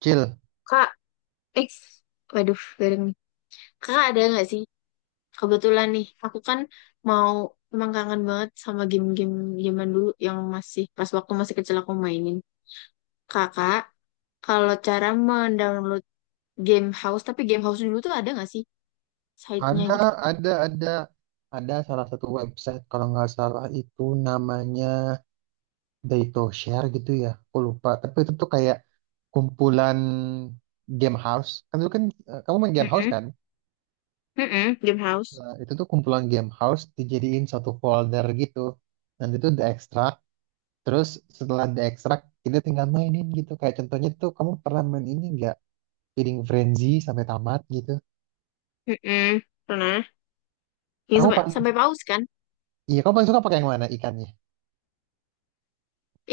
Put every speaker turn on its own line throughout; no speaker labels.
Cil,
Kak, eh, waduh, bareng nih. Kakak ada nggak sih? Kebetulan nih, aku kan mau emang kangen banget sama game-game zaman dulu yang masih pas waktu masih kecil aku mainin. Kakak, kalau cara mendownload game house, tapi game house dulu tuh ada nggak sih site-nya
ada,
gitu?
ada, ada, ada salah satu website kalau nggak salah itu namanya Day Share gitu ya, aku lupa. Tapi itu tuh kayak kumpulan game house. Kan dulu kan kamu main game house
Mm-mm,
kan?
mm-mm, game house.
Nah, itu tuh kumpulan game house dijadiin satu folder gitu. Dan itu diekstrak. Terus setelah diekstrak kita tinggal mainin gitu. Kayak contohnya tuh kamu pernah main ini nggak? Feeding Frenzy sampai tamat gitu.
Mm-mm, pernah. Yang
Kamu
sampai
paling,
sampai paus kan?
iya kamu paling suka pakai yang mana ikannya?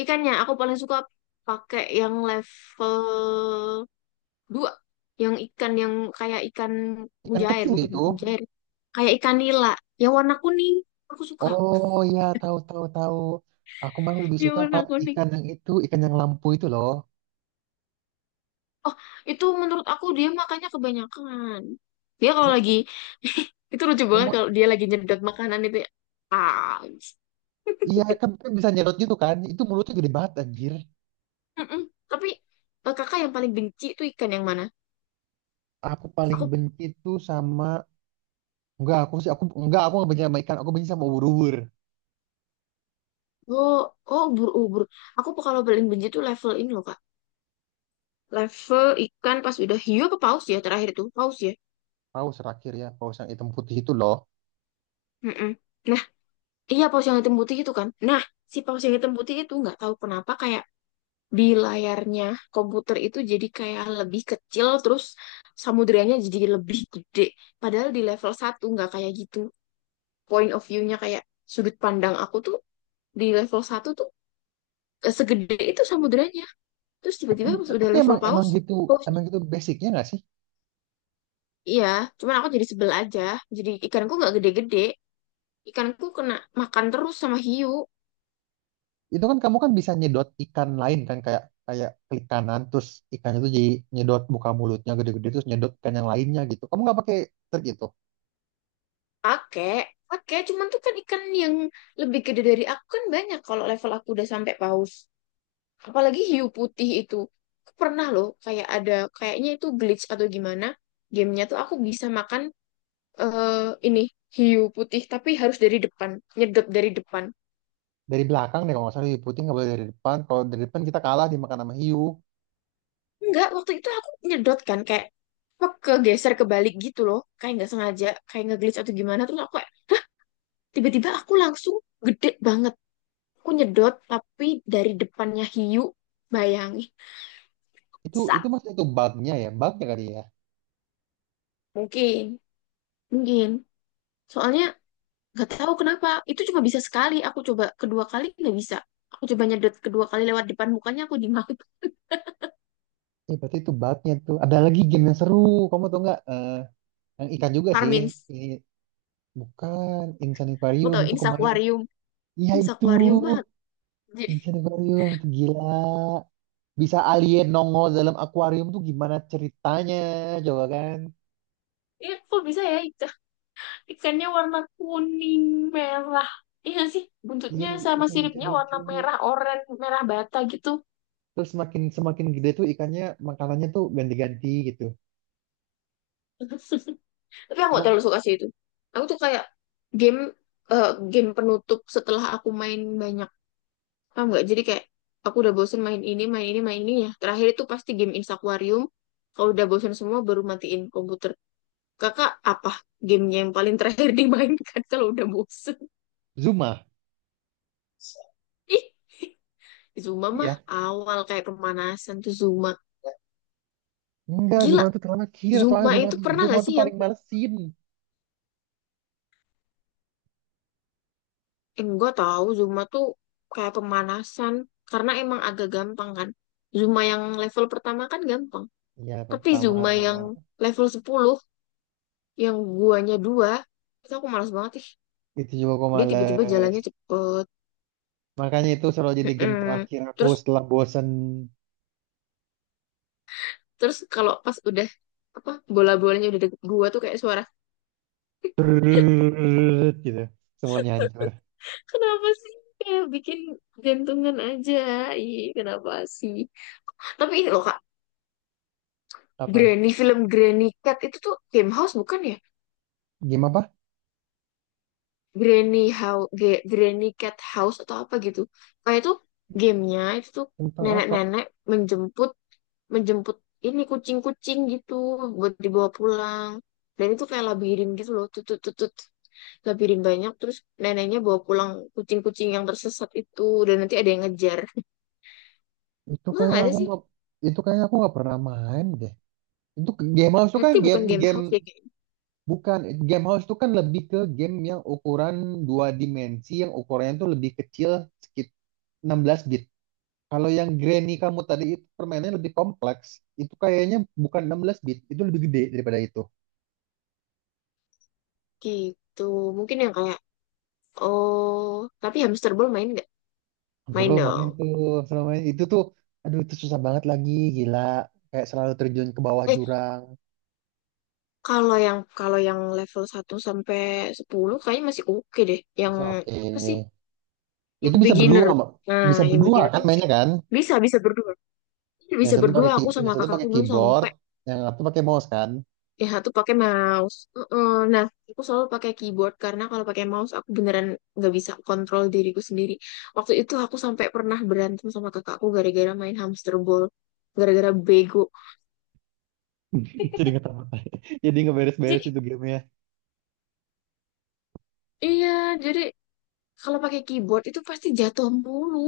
Ikannya aku paling suka pakai yang level 2, yang ikan yang kayak ikan
Ikan
mujair,
kecil
bukan
itu.
mujair. Kayak ikan nila. Yang warna kuning. Aku suka.
Oh ya, tahu tahu tahu. Aku malah lebih
Yang
suka
warna
pak
kuning.
ikan yang itu, ikan yang lampu itu loh.
Oh, itu menurut aku dia makannya kebanyakan. Dia kalau
Lah,
lagi... itu lucu banget
emang
kalau dia lagi nyedot makanan itu ya. Ah.
iya kan, kan bisa nyerot gitu kan? Itu mulutnya gede banget anjir.
Mm-mm. Tapi kakak yang paling benci itu ikan yang mana?
Aku paling
Aku...
benci tuh sama, enggak aku sih, aku enggak, aku nggak benci sama ikan. Aku benci sama ubur-ubur.
Oh, oh, ubur-ubur. Aku kalau paling benci itu level ini loh, Kak. Level ikan pas udah hiu apa paus ya, terakhir itu paus ya.
Paus terakhir ya paus yang hitam putih itu loh.
Mm-mm. Nah, iya, paus yang hitam putih itu kan. Nah, si paus yang hitam putih itu nggak tahu kenapa kayak di layarnya komputer itu jadi kayak lebih kecil, terus samudranya jadi lebih gede, padahal di level satu nggak kayak gitu. Point of view-nya kayak sudut pandang aku tuh di level satu tuh segede itu samudranya, terus
Tapi,
tiba-tiba pas udah
tapi
level
emang, emang
paus,
gitu
pausnya,
emang gitu basicnya nggak sih?
iya, cuman aku jadi sebel aja, jadi ikanku nggak gede-gede, ikanku kena makan terus sama hiu.
Itu kan kamu kan bisa nyedot ikan lain kan, kayak kayak klik kanan, terus ikannya tuh jadi nyedot, buka mulutnya gede-gede terus nyedot ikan yang lainnya gitu. Kamu nggak pakai trik gitu?
Pakai pakai, cuman tuh kan ikan yang lebih gede dari aku kan banyak, kalau level aku udah sampai paus, apalagi hiu putih itu. Aku pernah loh, kayak ada, kayaknya itu glitch atau gimana gamenya tuh, aku bisa makan eh ini hiu putih, tapi harus dari depan, nyedot dari depan.
Dari belakang deh kalau nggak salah. Hiu putih nggak boleh dari depan, kalau dari depan kita kalah dimakan sama hiu.
Enggak, waktu itu aku nyedot kan, kayak apa, kegeser kebalik gitu loh, kayak nggak sengaja, kayak nge-glitch atau gimana, terus aku kayak, hah, tiba-tiba aku langsung gede banget. Aku nyedot tapi dari depannya hiu, bayangin.
itu
Sa,
itu masih, itu bugnya ya, bugnya kali ya.
mungkin, mungkin. Soalnya nggak tahu kenapa itu cuma bisa sekali. Aku coba kedua kali nggak bisa. Aku coba nyedot kedua kali lewat depan mukanya aku dimaki
Eh, berarti itu bugnya tuh. Ada lagi game yang seru, kamu tau nggak? Yang ikan juga sih,
Karmin.
ini bukan Insan
Aku
Aquarium
tahu
itu kemarin. Iya,
ini
itu
akuarium mah. Jadi,
Insan Aquarium itu gila, bisa alien nongol dalam akuarium tuh gimana ceritanya coba kan.
ya, kok bisa ya ikan, ikannya warna kuning merah. Iya nggak sih,
Iya,
buntutnya sama
itu
siripnya
lucu-lucu.
warna merah oranye, merah bata gitu.
Terus semakin semakin gede tuh ikannya, makanannya tuh ganti-ganti gitu.
Tapi aku gak
Oh,
terlalu suka sih itu. Aku tuh kayak game eh, game penutup setelah aku main banyak, paham nggak, jadi kayak aku udah bosen main ini, main ini, main ini ya, terakhir itu pasti game Instaquarium. Kalau udah bosen semua baru matiin komputer. Kakak apa gamenya yang paling terakhir dimainkan kalau udah bosen?
Zuma.
Ih, Zuma mah
Iya,
awal, kayak pemanasan tuh Zuma.
enggak,
Gila,
Zuma tuh terakhir. Soalnya
Zuma itu pernah
Zuma
gak
tuh
sih yang,
paling malesin.
enggak, tahu Zumba tuh kayak pemanasan karena emang agak gampang kan. Zumba yang level pertama kan gampang.
Iya, babak
Tapi
pertama.
Zumba yang level sepuluh, yang guanya dua, itu aku malas banget ih.
Itu juga gue
Dia tiba-tiba
males.
jalannya cepet.
Makanya itu selalu jadi game
Mm-mm.
terakhir aku
Terus
setelah bosen.
terus kalau pas udah apa, bola-bolanya udah deket gua tuh kayak suara,
Gitu. Semuanya hancur.
kenapa sih, kayak bikin jantungan aja. Ih, kenapa sih? Tapi ini loh Kak,
Apa?
Granny film Granny Cat itu tuh game house bukan ya?
Game apa?
Granny House, Granny Cat House atau apa gitu. Kayak itu gamenya itu tuh
Tentang apa?
nenek-nenek menjemput menjemput ini kucing-kucing gitu buat dibawa pulang. Dan itu kayak labirin gitu loh, tutut tutut, labirin banyak, terus neneknya bawa pulang kucing-kucing yang tersesat itu, dan nanti ada yang ngejar.
Itu
Masa
kayaknya
nggak ada
aku
sih?
nggak itu kayaknya aku nggak pernah main deh. Itu game house itu kan
Nanti
game
bukan game
game
house ya kayak
bukan, game house itu kan lebih ke game yang ukuran dua dimensi yang ukurannya tuh lebih kecil, sekitar 16 bit. Kalau yang Granny kamu tadi itu permainannya lebih kompleks. Itu kayaknya bukan 16 bit, itu lebih gede daripada itu.
gitu. Mungkin yang kayak, oh, tapi hamster ball main nggak? Main
Suruh main
dong.
tuh, suruh main. Itu tuh, aduh itu susah banget lagi, gila. Kayak selalu terjun ke bawah
Eh,
jurang.
kalau yang level satu sampai 10 kayaknya masih oke deh. Yang
Masih oke.
apa sih?
Itu
Yang
bisa berdua,
beginner.
Mbak.
Nah,
Bisa
yang
berdua
beginner
kan
tuh masih
mainnya
oke.
kan?
Bisa, bisa berdua. Iya,
Yang
bisa
satu
berdua aku
yang
sama
satu
kakakku
pakai
dulu
keyboard,
sampai
yang satu pakai mouse kan?
yang satu pakai mouse. Heeh. Nah, aku selalu pakai keyboard karena kalau pakai mouse aku beneran nggak bisa kontrol diriku sendiri. Waktu itu aku sampai pernah berantem sama kakakku gara-gara main hamster ball, gara-gara bego.
Jadi nggak tahu. Jadi nggak beres-beres
Jadi,
itu gamenya.
iya, jadi kalau pakai keyboard itu pasti jatuh mulu.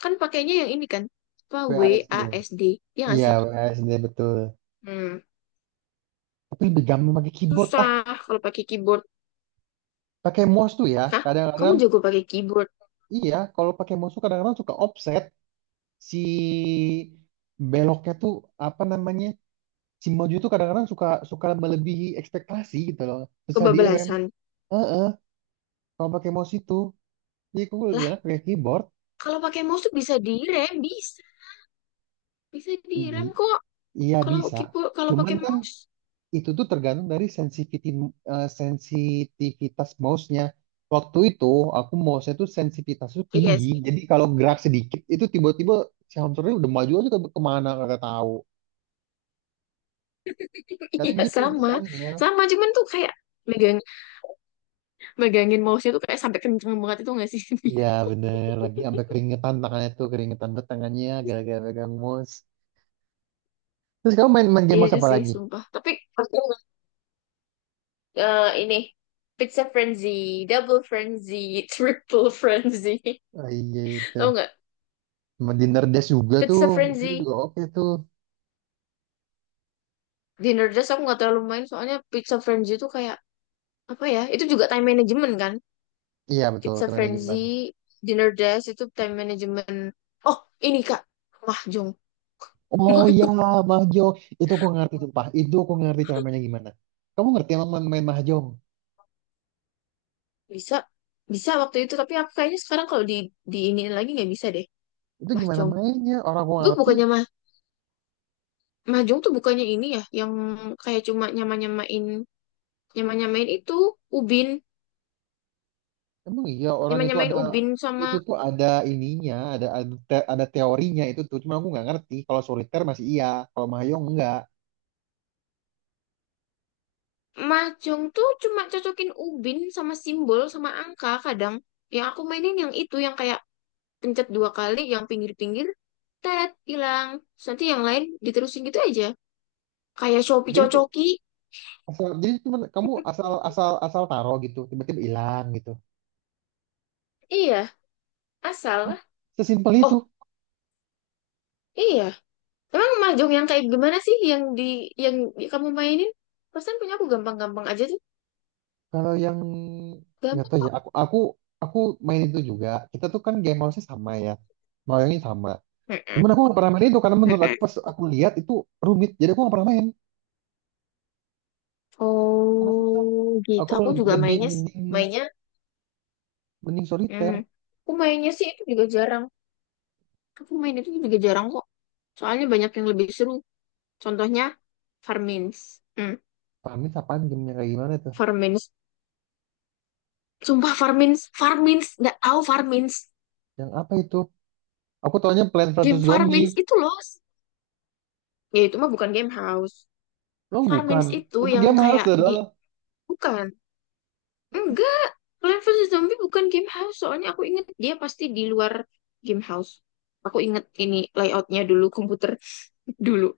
Kan pakainya yang ini kan, apa, W A
WASD.
S D ya nggak
Iya,
sih?
WASD betul.
Hmm.
Tapi lebih gampang pakai keyboard. Ah,
Susah kalau pakai keyboard.
pakai mouse tuh ya.
Hah? Kamu
Kadang-kadang
jago pakai keyboard,
iya, kalau pakai musuh kadang-kadang suka offset, si beloknya tuh apa namanya, si maju tuh kadang-kadang suka suka melebihi ekspektasi gitu loh, susah direm.
kebablasan.
Heeh, kalau pakai mouse itu, jadi aku lebih enak
Lah,
pakai keyboard.
kalau pakai mouse tuh bisa direm, bisa. Bisa direm
I-
kok.
Iya
Kalau
bisa,
keyboard, kalau
cuman
pakai
kan
mouse.
itu tuh tergantung dari sensitivitas sensitivitas mouse-nya. Waktu itu aku mouse-nya tuh sensitivitasnya tuh
Iya
tinggi,
sih.
jadi kalau gerak sedikit itu tiba-tiba si hamsternya udah maju aja kemana nggak tahu. Kadang
Iya,
gitu itu
sama.
soalnya.
Sama, cuman tuh kayak megang megangin mouse-nya tuh kayak sampai kenceng banget itu nggak sih?
Iya bener, lagi sampai keringetan tangannya tuh, keringetan tuh tangannya gara-gara pegang mouse. Terus kamu main, main game
Iya
mouse apa
sih,
lagi?
sumpah. Tapi aku, ini pizza frenzy, double frenzy, triple frenzy.
Oh, iya itu.
Tahu nggak
Sama Dinner Dash juga tuh,
Pizza
itu juga
Frenzy,
oke tuh.
dinner Nerdist aku nggak terlalu main soalnya Pizza Frenzy itu kayak apa ya, itu juga time management kan.
Iya betul,
Pizza
teman Jumpan.
Frenzy dinner Nerdist itu time management. Oh, ini kak, mahjong.
Oh iya,
Mahjong,
mahjong. Itu aku ngerti, sumpah, itu aku ngerti cara mainnya gimana. Kamu ngerti emang main, main mahjong?
bisa, bisa waktu itu, tapi aku kayaknya sekarang kalau di ini lagi nggak bisa deh.
Itu gimana
Mahjong,
mainnya? Orang aku nggak
gue
ngerti.
bukannya mah, mahjong tuh bukannya ini ya yang kayak cuma nyama nyamain, nyama nyamain itu ubin,
Emang iya orang
nyama
itu
nyamain
ada,
ubin
itu
sama,
tuh ada ininya, ada teorinya itu tuh. Cuma aku nggak ngerti. Kalau soliter masih iya, kalau Mahjong enggak.
mahjong tuh cuma cocokin ubin sama simbol sama angka kadang. Yang aku mainin yang itu yang kayak pencet dua kali, yang pinggir-pinggir tet hilang. Terus nanti yang lain diterusin gitu aja. Kayak Shopee
Jadi tuh
cocoki.
asal, jadi cuma kamu asal asal asal taruh gitu, tiba-tiba hilang gitu.
Iya,
Hah?
asal.
Sesimpel itu.
Oh, iya. Emang mahjong yang kayak gimana sih yang di kamu mainin? Pesan punya aku gampang-gampang aja tuh.
Kalau yang nggak
Gampang
tahu ya,
kok.
aku aku main itu juga. Kita tuh kan game house-nya sama ya. Mahjongnya sama.
Mm-mm,
Cuman aku nggak pernah main itu karena menurut aku
mm-mm.
pas aku lihat itu rumit. Jadi aku nggak pernah main karena susah.
Oh, gitu.
Aku
Aku juga
lebih
mainnya,
mending,
mainnya,
mending
hmm,
soliter.
aku mainnya sih itu juga jarang. Aku main itu juga jarang kok. Soalnya banyak yang lebih seru. Contohnya Farmins. Hmm,
Panis apaan gamenya kayak gimana tuh?
Farmins. Sumpah Farmins, Farmins, nggak tahu Farmins.
Yang apa itu? Aku taunya Plants versus
Game
Zombie.
Farmins itu loh. Ya itu mah bukan game house.
Oh bukan.
Farmins itu
Itu
yang
game harus
kayak di,
dong.
bukan. Enggak. Plant versus Zombie bukan game house. Soalnya aku inget dia pasti di luar game house. Aku inget ini layoutnya dulu komputer dulu.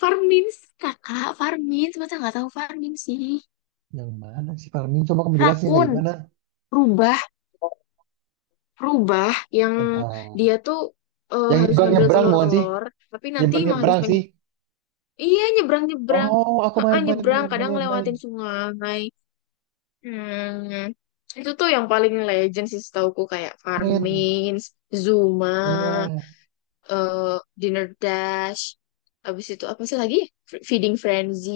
Farmins, kakak, Farmins, masa nggak tahu Farmins sih?
Yang mana sih Parmin? Coba kamu jelasin kayak
Rakun,
gimana.
rubah, rubah yang
Entah.
dia tuh,
Yang
harus
nyebrang
ngambil
nyebrang bukan sih?
telur-telur, tapi nanti
Nyebrang
mah harus
nyebrang sih.
pengen, iya, nyebrang-nyebrang.
Oh, aku
Heeh,
main main
nyebrang
main
kadang
main main
ngelewatin sungai. Hmm. Itu tuh yang paling legend sih setauku kayak
main.
Farmins, Zuma,
Iya.
eh, Dinner Dash, abis itu apa sih lagi? Feeding Frenzy,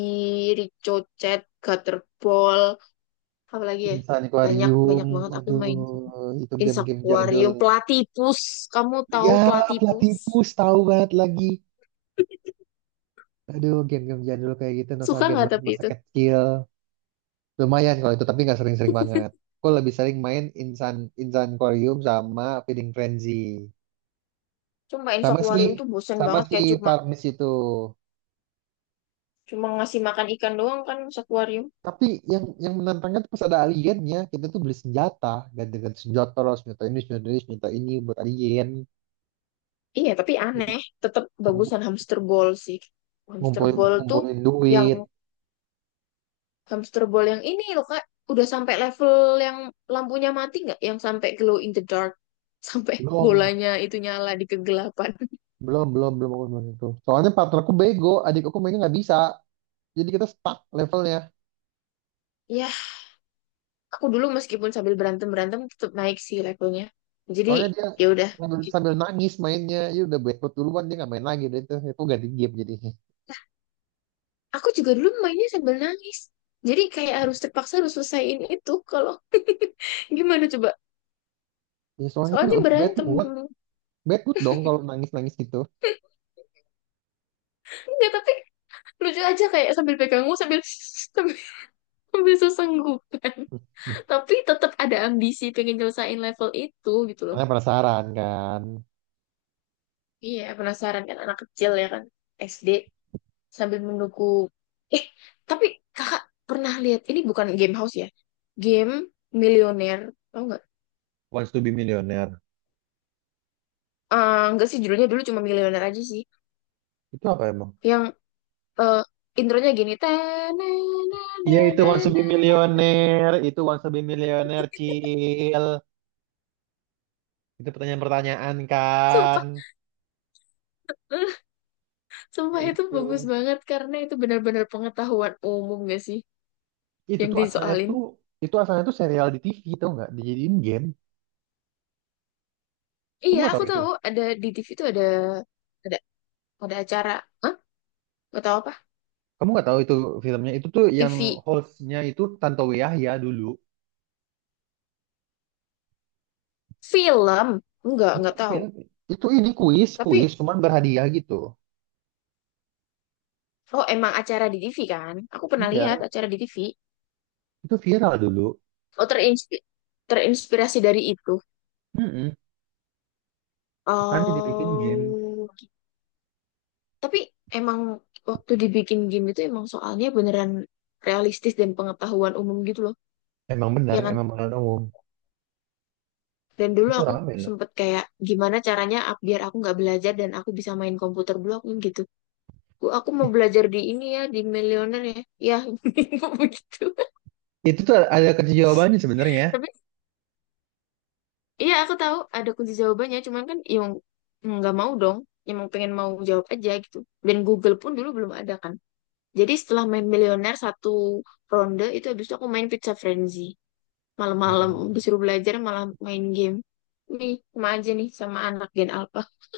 Ricochet, Gutterball. Apalagi ya,
Insan
banyak,
Aquarium.
banyak banget aku
Aduh
main, sama
itu
Insect
game-game
aquarium,
jadul.
platypus, kamu tahu
Ya pelatih
platypus?
tipu, tahu banget lagi. Aduh game-game jadul kayak gitu
Suka
nostalgia
nggak,
banget
tapi
masa
itu
kecil. Lumayan kalau itu, tapi nggak sering-sering banget. Gue lebih sering main Insan Insan Quarium sama Feeding Frenzy.
cuma Insect
Sama si
aquarium tuh bosen
sama
banget
si
kayak cuma
Farmist itu.
cuma ngasih makan ikan doang kan, Insect.
Tapi yang menantangnya tuh pas ada aliennya, kita tuh beli senjata, ganti-ganti senjata, terus senjata ini, senjata ini, senjata ini buat alien.
Iya tapi aneh, tetap
Ngumpu-
bagusan hamster ball sih, hamster
Ngumpulin,
ball tuh
ngumpulin
yang
duit.
hamster ball yang ini loh kak, udah sampai level yang lampunya mati nggak, yang sampai glow in the dark, sampai
Belum,
bolanya itu nyala di kegelapan.
belum, belum, belum, belum, belum itu. Soalnya partnerku bego, adik aku mainnya nggak bisa. Jadi kita stuck levelnya.
Ya, aku dulu meskipun sambil berantem berantem tetap naik sih levelnya, jadi
Soalnya dia
ya udah.
sambil nangis mainnya, ya udah bad mood duluan, dia nggak main lagi deh itu ganti game jadinya.
Aku juga dulu mainnya sambil nangis, jadi kayak harus terpaksa harus selesaiin itu kalau gimana coba,
Ya soalnya kan
soalnya
udah
berantem dulu.
bad mood dong kalau nangis-nangis gitu.
Enggak, tapi lucu aja kayak sambil pegangmu sambil sambil, sambil sesenggukan, tapi tetap ada ambisi pengen nyelesain level itu gitu loh.
Karena penasaran kan,
Iya, penasaran kan, anak kecil ya kan, SD, sambil menunggu, eh tapi kakak pernah lihat ini, bukan game house ya, game milioner, tau nggak?
Wants to be Millionaire.
Nggak sih judulnya dulu cuma milioner aja sih,
Itu apa emang?
yang, eh, intronya gini,
Iya itu Wants to
"Tanananananana."
be Millionaire, itu Wants to be Millionaire, Cil. Itu pertanyaan-pertanyaan kan.
Sumpah,
Ya
sumpah itu bagus
itu.
banget karena itu benar-benar pengetahuan umum gak sih
Itu
yang
tuh asalnya
disoalin.
tuh, itu asalnya tuh serial di TV tau nggak? Dijadiin game. Kamu
Iya,
nggak
aku
tahu itu?
tahu ada di TV itu, ada ada acara, ah nggak tahu apa,
Kamu nggak tahu itu, filmnya itu tuh yang
TV,
hostnya itu Tantowi Yahya dulu.
film, enggak, nggak
Bukan
tahu
film. Itu ini kuis, kuis,
tapi,
cuman berhadiah gitu.
oh, emang acara di TV kan? Aku pernah lihat
Iya,
acara di TV.
itu viral dulu.
Oh, terinspirasi dari itu.
Mm-mm. Makanya dibikin game.
Oh, tapi emang waktu dibikin game itu emang soalnya beneran realistis dan pengetahuan umum gitu loh,
Emang
ya
benar,
kan?
emang pengalaman umum.
Dan dulu
Itu
aku
rame loh.
sempet kayak gimana caranya biar aku nggak belajar dan aku bisa main komputer dulu aku gitu. Aku mau
It-
belajar di ini ya, di Millionaire ya. Ya, begitu.
Itu tuh ada kunci jawabannya sebenarnya.
Tapi iya, aku tahu ada kunci jawabannya, cuman kan yang nggak mau dong, yang mau pengen mau jawab aja gitu. Dan Google pun dulu belum ada kan. Jadi setelah main Millionaire satu ronde itu habis itu aku main Pizza Frenzy.
Ya,
Malam-malam disuruh belajar malah main game. Nih, sama aja nih sama anak Gen Alpha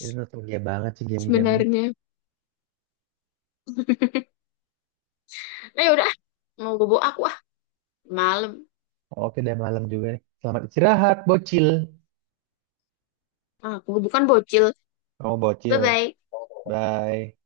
itu nostalgia banget sih game-gamenya.
sebenarnya. Nah, yaudah, ah, mau bobo aku ah. Malam.
Oke, udah malam juga nih. Selamat istirahat, bocil.
Aku bukan bocil.
Oh, bocil.
Bye-bye.
Bye.